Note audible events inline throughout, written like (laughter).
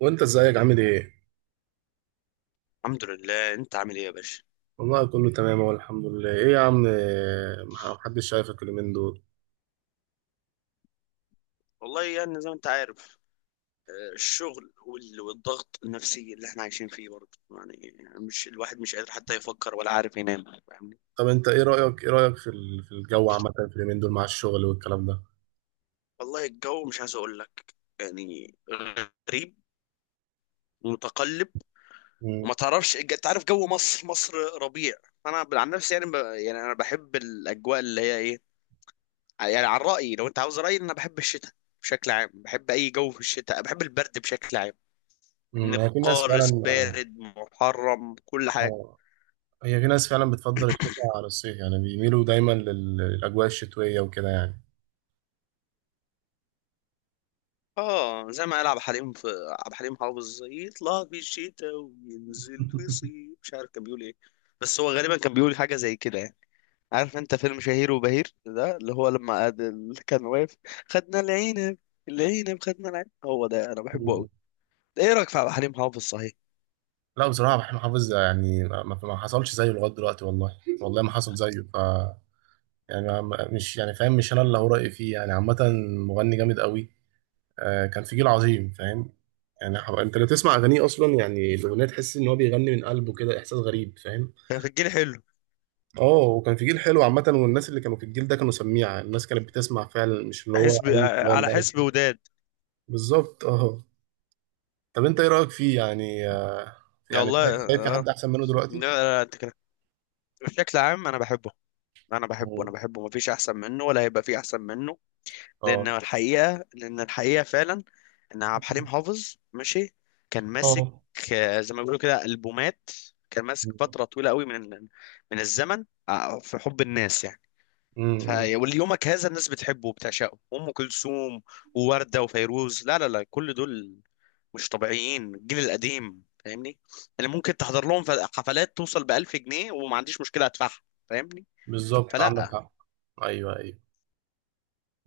وانت ازيك عامل ايه؟ الحمد لله. انت عامل ايه يا باشا؟ والله كله تمام اهو الحمد لله. ايه يا عم، ما حدش شايفك اليومين دول. والله يعني زي ما انت عارف. الشغل والضغط النفسي اللي احنا عايشين فيه برضه يعني مش الواحد مش قادر حتى يفكر ولا عارف ينام فاهمني. طب انت ايه رأيك في في الجو عامة في اليومين دول مع الشغل والكلام ده؟ والله الجو مش عايز اقول لك، يعني غريب ومتقلب. مم. وما تعرفش، انت عارف جو مصر، مصر ربيع. انا عن نفسي يعني يعني انا بحب الاجواء اللي هي ايه. يعني عن رأيي، لو انت عاوز رأيي، انا بحب الشتاء بشكل عام، بحب اي جو في الشتاء، بحب البرد بشكل عام. من مم. هي في ناس فعلا القارس اه. بارد محرم كل حاجة. آه، هي في ناس فعلا بتفضل الشتاء على الصيف، يعني بيميلوا دايما للأجواء الشتوية وكده يعني. اه زي ما قال عبد الحليم في، عبد الحليم حافظ يطلع في الشتاء وينزل في الصيف، مش عارف كان بيقول ايه، بس هو غالبا كان بيقول حاجة زي كده يعني. عارف انت فيلم شهير وبهير ده اللي هو لما اللي كان واقف؟ خدنا العنب، العنب، خدنا العنب، هو ده انا بحبه مم. قوي. ايه رأيك في عبد الحليم حافظ صحيح؟ لا بصراحة محمود حافظ، يعني ما حصلش زيه لغاية دلوقتي، والله ما حصل زيه. ف يعني مش يعني فاهم، مش انا اللي هو رأيي فيه يعني، عامة مغني جامد قوي. آه، كان في جيل عظيم فاهم. يعني انت لو تسمع اغانيه اصلا، يعني الاغنيه تحس ان هو بيغني من قلبه كده، احساس غريب فاهم. كان في الجيل حلو. اه، وكان في جيل حلو عامه، والناس اللي كانوا في الجيل ده كانوا سميعه، الناس كانت بتسمع فعلا، مش اللي هو حسب، اي كلام على بقى. حسب وداد. بالظبط اه. طب انت ايه رايك فيه يعني؟ آه، يعني والله شايف، شايف في آه. حد احسن منه لا، دلوقتي؟ لا، انت كده. بشكل عام انا بحبه، انا بحبه، انا مم. بحبه، مفيش احسن منه ولا هيبقى فيه احسن منه. لان اه. الحقيقه لان الحقيقه فعلا ان عبد الحليم حافظ ماشي، كان ماسك، اه. زي ما بيقولوا كده البومات. كان ماسك فتره طويله قوي من الزمن، في حب الناس يعني. ف امم. وليومك هذا الناس بتحبه وبتعشقه. ام كلثوم ووردة وفيروز، لا لا لا، كل دول مش طبيعيين. الجيل القديم فاهمني، اللي ممكن تحضر لهم حفلات توصل ب 1000 جنيه وما عنديش مشكله ادفعها فاهمني. بالظبط عندك فلا. حق. ايوه ايوه،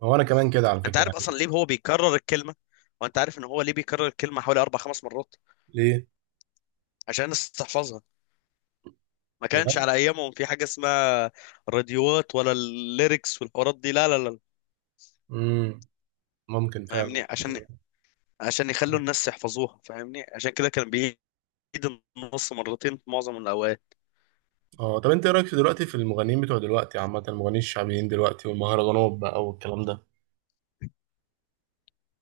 هو انا كمان كده على انت فكره عارف يعني. اصلا ليه هو بيكرر الكلمه؟ وانت عارف ان هو ليه بيكرر الكلمه حوالي اربع خمس مرات؟ ليه؟ عشان الناس تحفظها. ما كانش بجد. على ايامهم في حاجه اسمها راديوات ولا الليركس والحوارات دي، لا لا لا امم. ممكن فعلا. فاهمني. عشان يخلوا الناس يحفظوها فاهمني، عشان كده كان بيعيد النص مرتين في معظم الاوقات. اه، طب انت ايه رايك في دلوقتي في المغنيين بتوع دلوقتي عامه، المغنيين الشعبيين دلوقتي والمهرجانات بقى والكلام ده.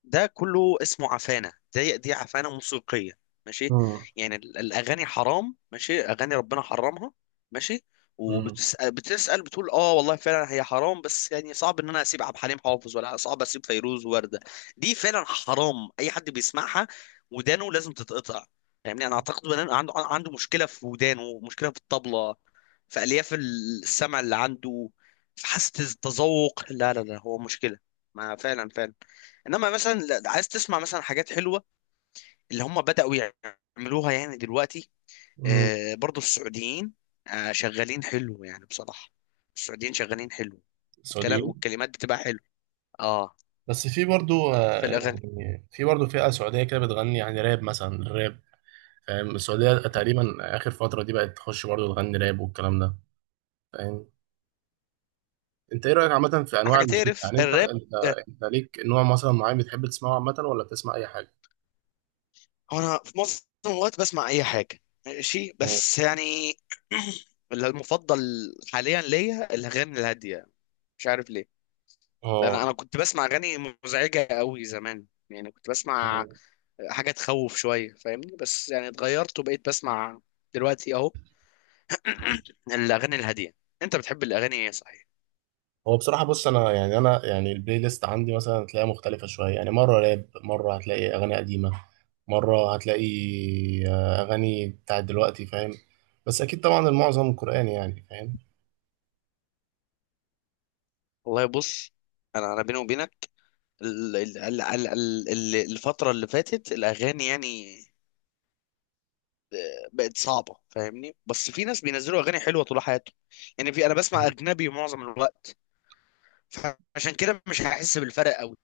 ده كله اسمه عفانة، دي عفانة موسيقية ماشي. امم. يعني الأغاني حرام ماشي، أغاني ربنا حرمها ماشي. امم. وبتسأل بتقول اه والله فعلا هي حرام، بس يعني صعب ان انا اسيب عبد الحليم حافظ ولا صعب اسيب فيروز ووردة. دي فعلا حرام اي حد بيسمعها، ودانه لازم تتقطع. يعني انا اعتقد ان أنا عنده مشكلة في ودانه، مشكلة في الطبلة، في الياف السمع اللي عنده، في حاسة التذوق. لا لا لا، هو مشكلة، ما فعلا فعلا. انما مثلا عايز تسمع مثلا حاجات حلوه اللي هم بداوا يعملوها يعني دلوقتي. امم. برضو السعوديين، شغالين حلو يعني بصراحه. السعوديين شغالين حلو، والكلام سعوديين. والكلمات بتبقى حلو، اه، بس في برضو في آه، الاغاني. يعني في برضو فئه سعوديه كده بتغني يعني راب، مثلا الراب فاهم، السعوديه تقريبا اخر فتره دي بقت تخش برضو تغني راب والكلام ده فاهم. انت ايه رايك عامه في انواع حاجه الموسيقى؟ تعرف يعني انت الراب؟ انت آه. انت ليك نوع مثلا معين بتحب تسمعه عامه، ولا بتسمع اي حاجه؟ انا في معظم الوقت بسمع اي حاجه ماشي، اه بس يعني (clears throat) المفضل حاليا ليا الاغاني الهاديه، مش عارف ليه. انا اه كنت بسمع اغاني مزعجه قوي زمان، يعني كنت بسمع حاجه تخوف شويه فاهمني، بس يعني اتغيرت وبقيت بسمع دلوقتي اهو (clears throat) الاغاني الهاديه. انت بتحب الاغاني ايه صحيح؟ هو بصراحة بص، أنا يعني، أنا يعني البلاي ليست عندي مثلا هتلاقيها مختلفة شوية، يعني مرة راب، مرة هتلاقي أغاني قديمة، مرة هتلاقي آه، أغاني بتاعت دلوقتي فاهم. بس أكيد طبعا المعظم قرآني يعني فاهم. والله بص، انا بيني وبينك، الفتره اللي فاتت الاغاني يعني، بقت صعبه فاهمني، بس في ناس بينزلوا اغاني حلوه طول حياتهم. يعني في، انا بسمع اجنبي معظم الوقت، فعشان كده مش هحس بالفرق قوي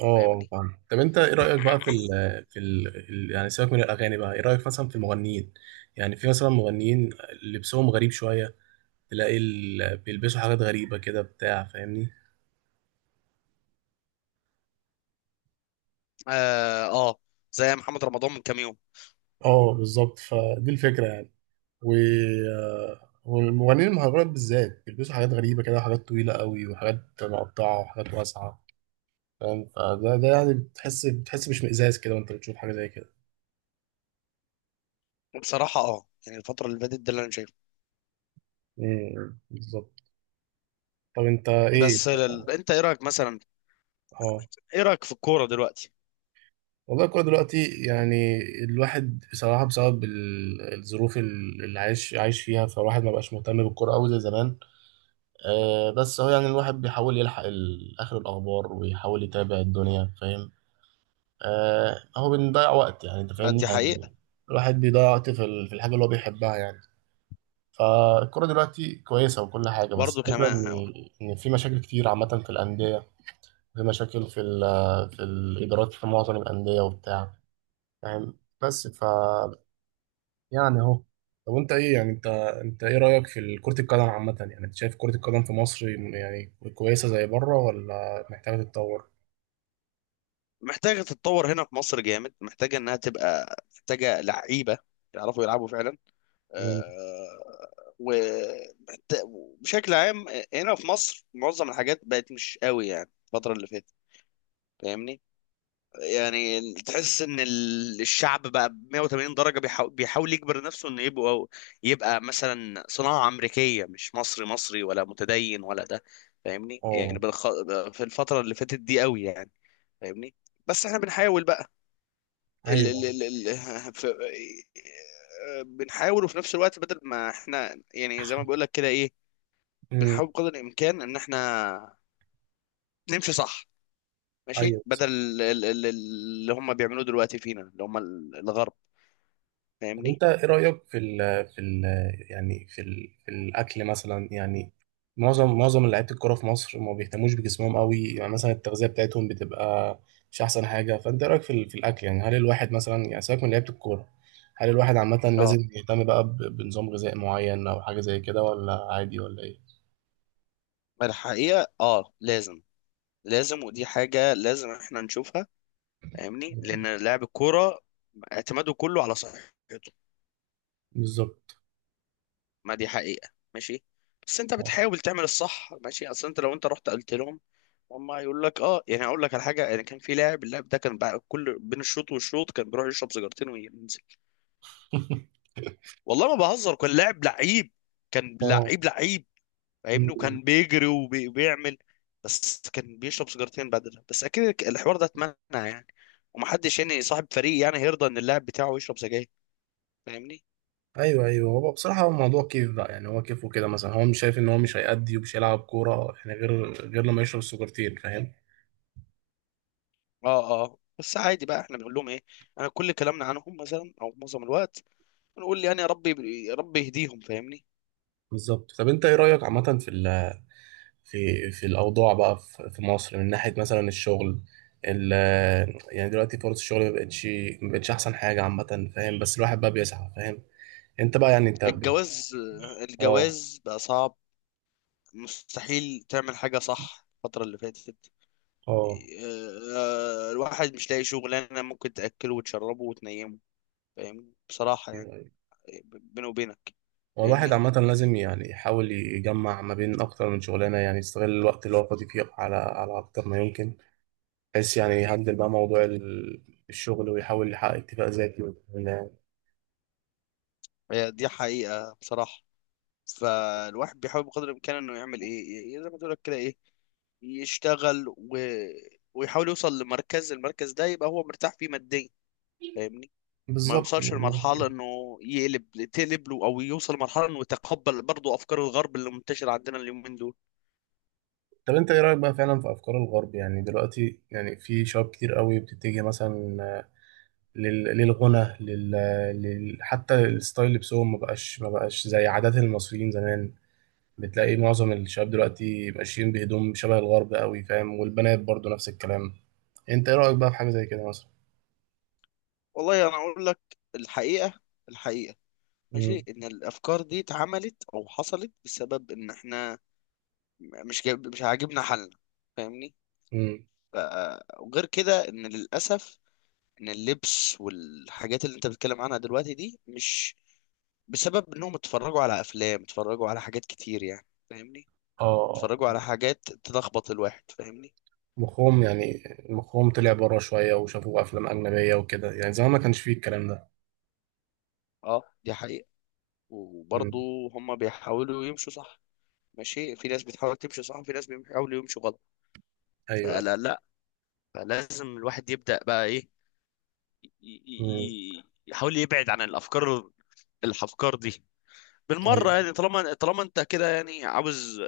اه فاهمني. فاهم. طب أنت إيه رأيك بقى في ال في يعني سيبك من الأغاني بقى، إيه رأيك مثلا في المغنيين؟ يعني في مثلا مغنيين لبسهم غريب شوية، تلاقي بيلبسوا حاجات غريبة كده بتاع فاهمني. اه زي محمد رمضان من كام يوم. اه، بالظبط، فدي الفكرة يعني. و آه، والمغنيين المهرجانات بالذات بيلبسوا حاجات غريبة كده، وحاجات طويلة قوي، وحاجات مقطعة، وحاجات واسعة فاهم. فده يعني بتحس باشمئزاز كده وانت بتشوف حاجة زي كده. وبصراحة اه يعني الفترة اللي فاتت ده اللي انا شايفه. امم، بالظبط. طب انت ايه. بس انت ايه رأيك مثلا؟ اه، ايه رأيك في الكورة دلوقتي؟ والله الكورة دلوقتي يعني الواحد بصراحة بسبب الظروف اللي عايش فيها، فالواحد ما بقاش مهتم بالكورة أوي زي زمان. آه، بس هو يعني الواحد بيحاول يلحق آخر الأخبار ويحاول يتابع الدنيا فاهم. آه، هو بنضيع وقت يعني انت آه، فاهمني دي يعني حقيقة. الواحد بيضيع وقت في في الحاجه اللي هو بيحبها يعني. فالكرة دلوقتي كويسة وكل حاجة، بس برضو الفكرة كمان، آه، إن، إن في مشاكل كتير عامة في الأندية، في مشاكل في ال في الإدارات في معظم الأندية وبتاع فاهم، بس ف يعني أهو. طب أنت إيه يعني أنت إيه رأيك في كرة القدم عامة؟ يعني أنت شايف كرة القدم في مصر يعني كويسة زي بره ولا محتاجة تتطور؟ محتاجة تتطور هنا في مصر جامد، محتاجة انها تبقى محتاجة لعيبة يعرفوا يلعبوا فعلا. امم. آه، و وبشكل عام، هنا في مصر معظم الحاجات بقت مش قوي يعني الفترة اللي فاتت فاهمني. يعني تحس ان الشعب بقى ب 180 درجة، بيحاول يجبر نفسه انه يبقى، يبقى مثلا صناعة امريكية، مش مصري، مصري ولا متدين ولا ده فاهمني. يعني أه. في الفترة اللي فاتت دي قوي يعني فاهمني. بس احنا بنحاول بقى ال... ال... أيوه. ال... ال... (laughs) ف... بنحاول، وفي نفس الوقت بدل ما احنا، يعني زي ما بقول لك كده ايه، امم. بنحاول بقدر الامكان ان احنا نمشي صح ماشي، أيوه. بدل اللي هم بيعملوه دلوقتي فينا اللي هم الغرب طب فاهمني. انت ايه رأيك في ال في ال يعني في ال في الاكل مثلا يعني. معظم لعيبه الكوره في مصر ما بيهتموش بجسمهم قوي، يعني مثلا التغذيه بتاعتهم بتبقى مش احسن حاجه، فانت ايه رايك في في الاكل؟ يعني هل الواحد مثلا، يعني سيبك من لعيبه الكوره، هل الواحد عامه اه، لازم يهتم بقى بنظام غذائي معين او حاجه زي كده، ولا عادي ولا ايه؟ ما الحقيقة اه لازم، لازم، ودي حاجة لازم احنا نشوفها فاهمني، لأن لاعب الكورة اعتماده كله على صحته. بالظبط ما دي حقيقة ماشي، بس انت اه. بتحاول تعمل الصح ماشي. اصل انت لو انت رحت قلت لهم، هم هيقول لك اه. يعني اقول لك على حاجه، يعني كان في لاعب، اللاعب ده كان بقى كل بين الشوط والشوط كان بيروح يشرب سيجارتين وينزل. (laughs) والله ما بهزر، كان لاعب لعيب، كان اه. لعيب لعيب فاهمني. وكان بيجري وبيعمل، بس كان بيشرب سيجارتين بعدها. بس اكيد الحوار ده اتمنع يعني، ومحدش يعني صاحب فريق يعني هيرضى ان اللاعب بتاعه يشرب سجاير فاهمني. ايوه ايوه. هو بصراحه هو الموضوع كيف بقى يعني، هو كيف وكده، مثلا هو مش شايف ان هو مش هيأدي ومش هيلعب كوره يعني، غير لما يشرب السكرتين فاهم. اه اه، بس عادي بقى احنا بنقول لهم ايه؟ انا كل كلامنا عنهم مثلا او معظم الوقت بنقول يعني يا رب، يا رب يهديهم فاهمني. بالظبط. طب انت ايه رايك عامه في ال في في الاوضاع بقى في في مصر من ناحيه مثلا الشغل. ال، يعني دلوقتي فرص الشغل ما بقتش، احسن حاجه عامه فاهم، بس الواحد بقى بيسعى فاهم، انت بقى يعني انت ب-. الجواز، اه الجواز بقى صعب. مستحيل تعمل حاجة صح الفترة اللي فاتت، اه آه، الواحد مش لاقي شغلانة ممكن تأكله وتشربه وتنيمه فاهم بصراحة يعني. ايوه ايوه. بيني وبينك هو الواحد فاهمني. عامة لازم يعني يحاول يجمع ما بين أكتر من شغلانة، يعني يستغل الوقت اللي هو فاضي فيه على على أكتر ما يمكن، بحيث يعني يهندل بقى موضوع الشغل، ويحاول يحقق اتفاق ذاتي وال-. هي دي حقيقة بصراحة. فالواحد بيحاول بقدر الإمكان إنه يعمل إيه، زي ما تقول لك كده إيه، يشتغل ويحاول يوصل لمركز، المركز ده يبقى هو مرتاح فيه ماديا فاهمني. ما بالظبط يوصلش يعني. لمرحلة إنه يقلب، تقلب له، أو يوصل لمرحلة إنه يتقبل برضه أفكار الغرب اللي منتشرة عندنا اليومين دول. طب انت ايه رايك بقى فعلا في افكار الغرب؟ يعني دلوقتي يعني في شباب كتير قوي بتتجه مثلا للغنى حتى الستايل لبسهم ما بقاش زي عادات المصريين زمان. بتلاقي معظم الشباب دلوقتي ماشيين بهدوم شبه الغرب قوي فاهم، والبنات برضو نفس الكلام. انت ايه رايك بقى في حاجه زي كده مثلا؟ والله أنا أقول لك الحقيقة، الحقيقة ماشي، امم. إن الأفكار دي اتعملت أو حصلت بسبب إن إحنا مش عاجبنا حالنا فاهمني. امم. وغير كده ان للاسف ان اللبس والحاجات اللي انت بتتكلم عنها دلوقتي دي مش بسبب انهم اتفرجوا على افلام، اتفرجوا على حاجات كتير يعني فاهمني. اه. اتفرجوا على حاجات تلخبط الواحد فاهمني. مخهم يعني، مخهم طلع بره شوية وشافوا أفلام أجنبية وكده يعني، زمان ما كانش فيه الكلام ده. اه دي حقيقة. وبرضه مم. هم بيحاولوا يمشوا صح ماشي، في ناس بتحاول تمشي صح وفي ناس بيحاولوا يمشوا غلط. أيوه أيوه. فلا لا. فلازم الواحد يبدأ بقى ايه، مم. يحاول يبعد عن الافكار، الافكار دي بالمرة. أيوه. يعني طالما، طالما انت كده يعني عاوز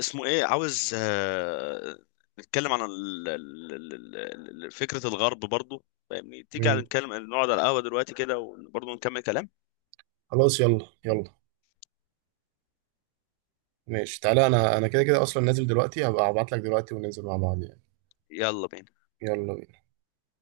اسمه ايه، عاوز، نتكلم عن فكرة الغرب برضو فاهمني. تيجي على مم. نتكلم، نقعد على القهوة دلوقتي كده وبرضو نكمل كلام. خلاص، يلا يلا، ماشي، تعالى، أنا كده كده أصلا نازل دلوقتي، هبقى أبعت لك دلوقتي وننزل مع بعض يعني. يلا بينا. يلا بينا.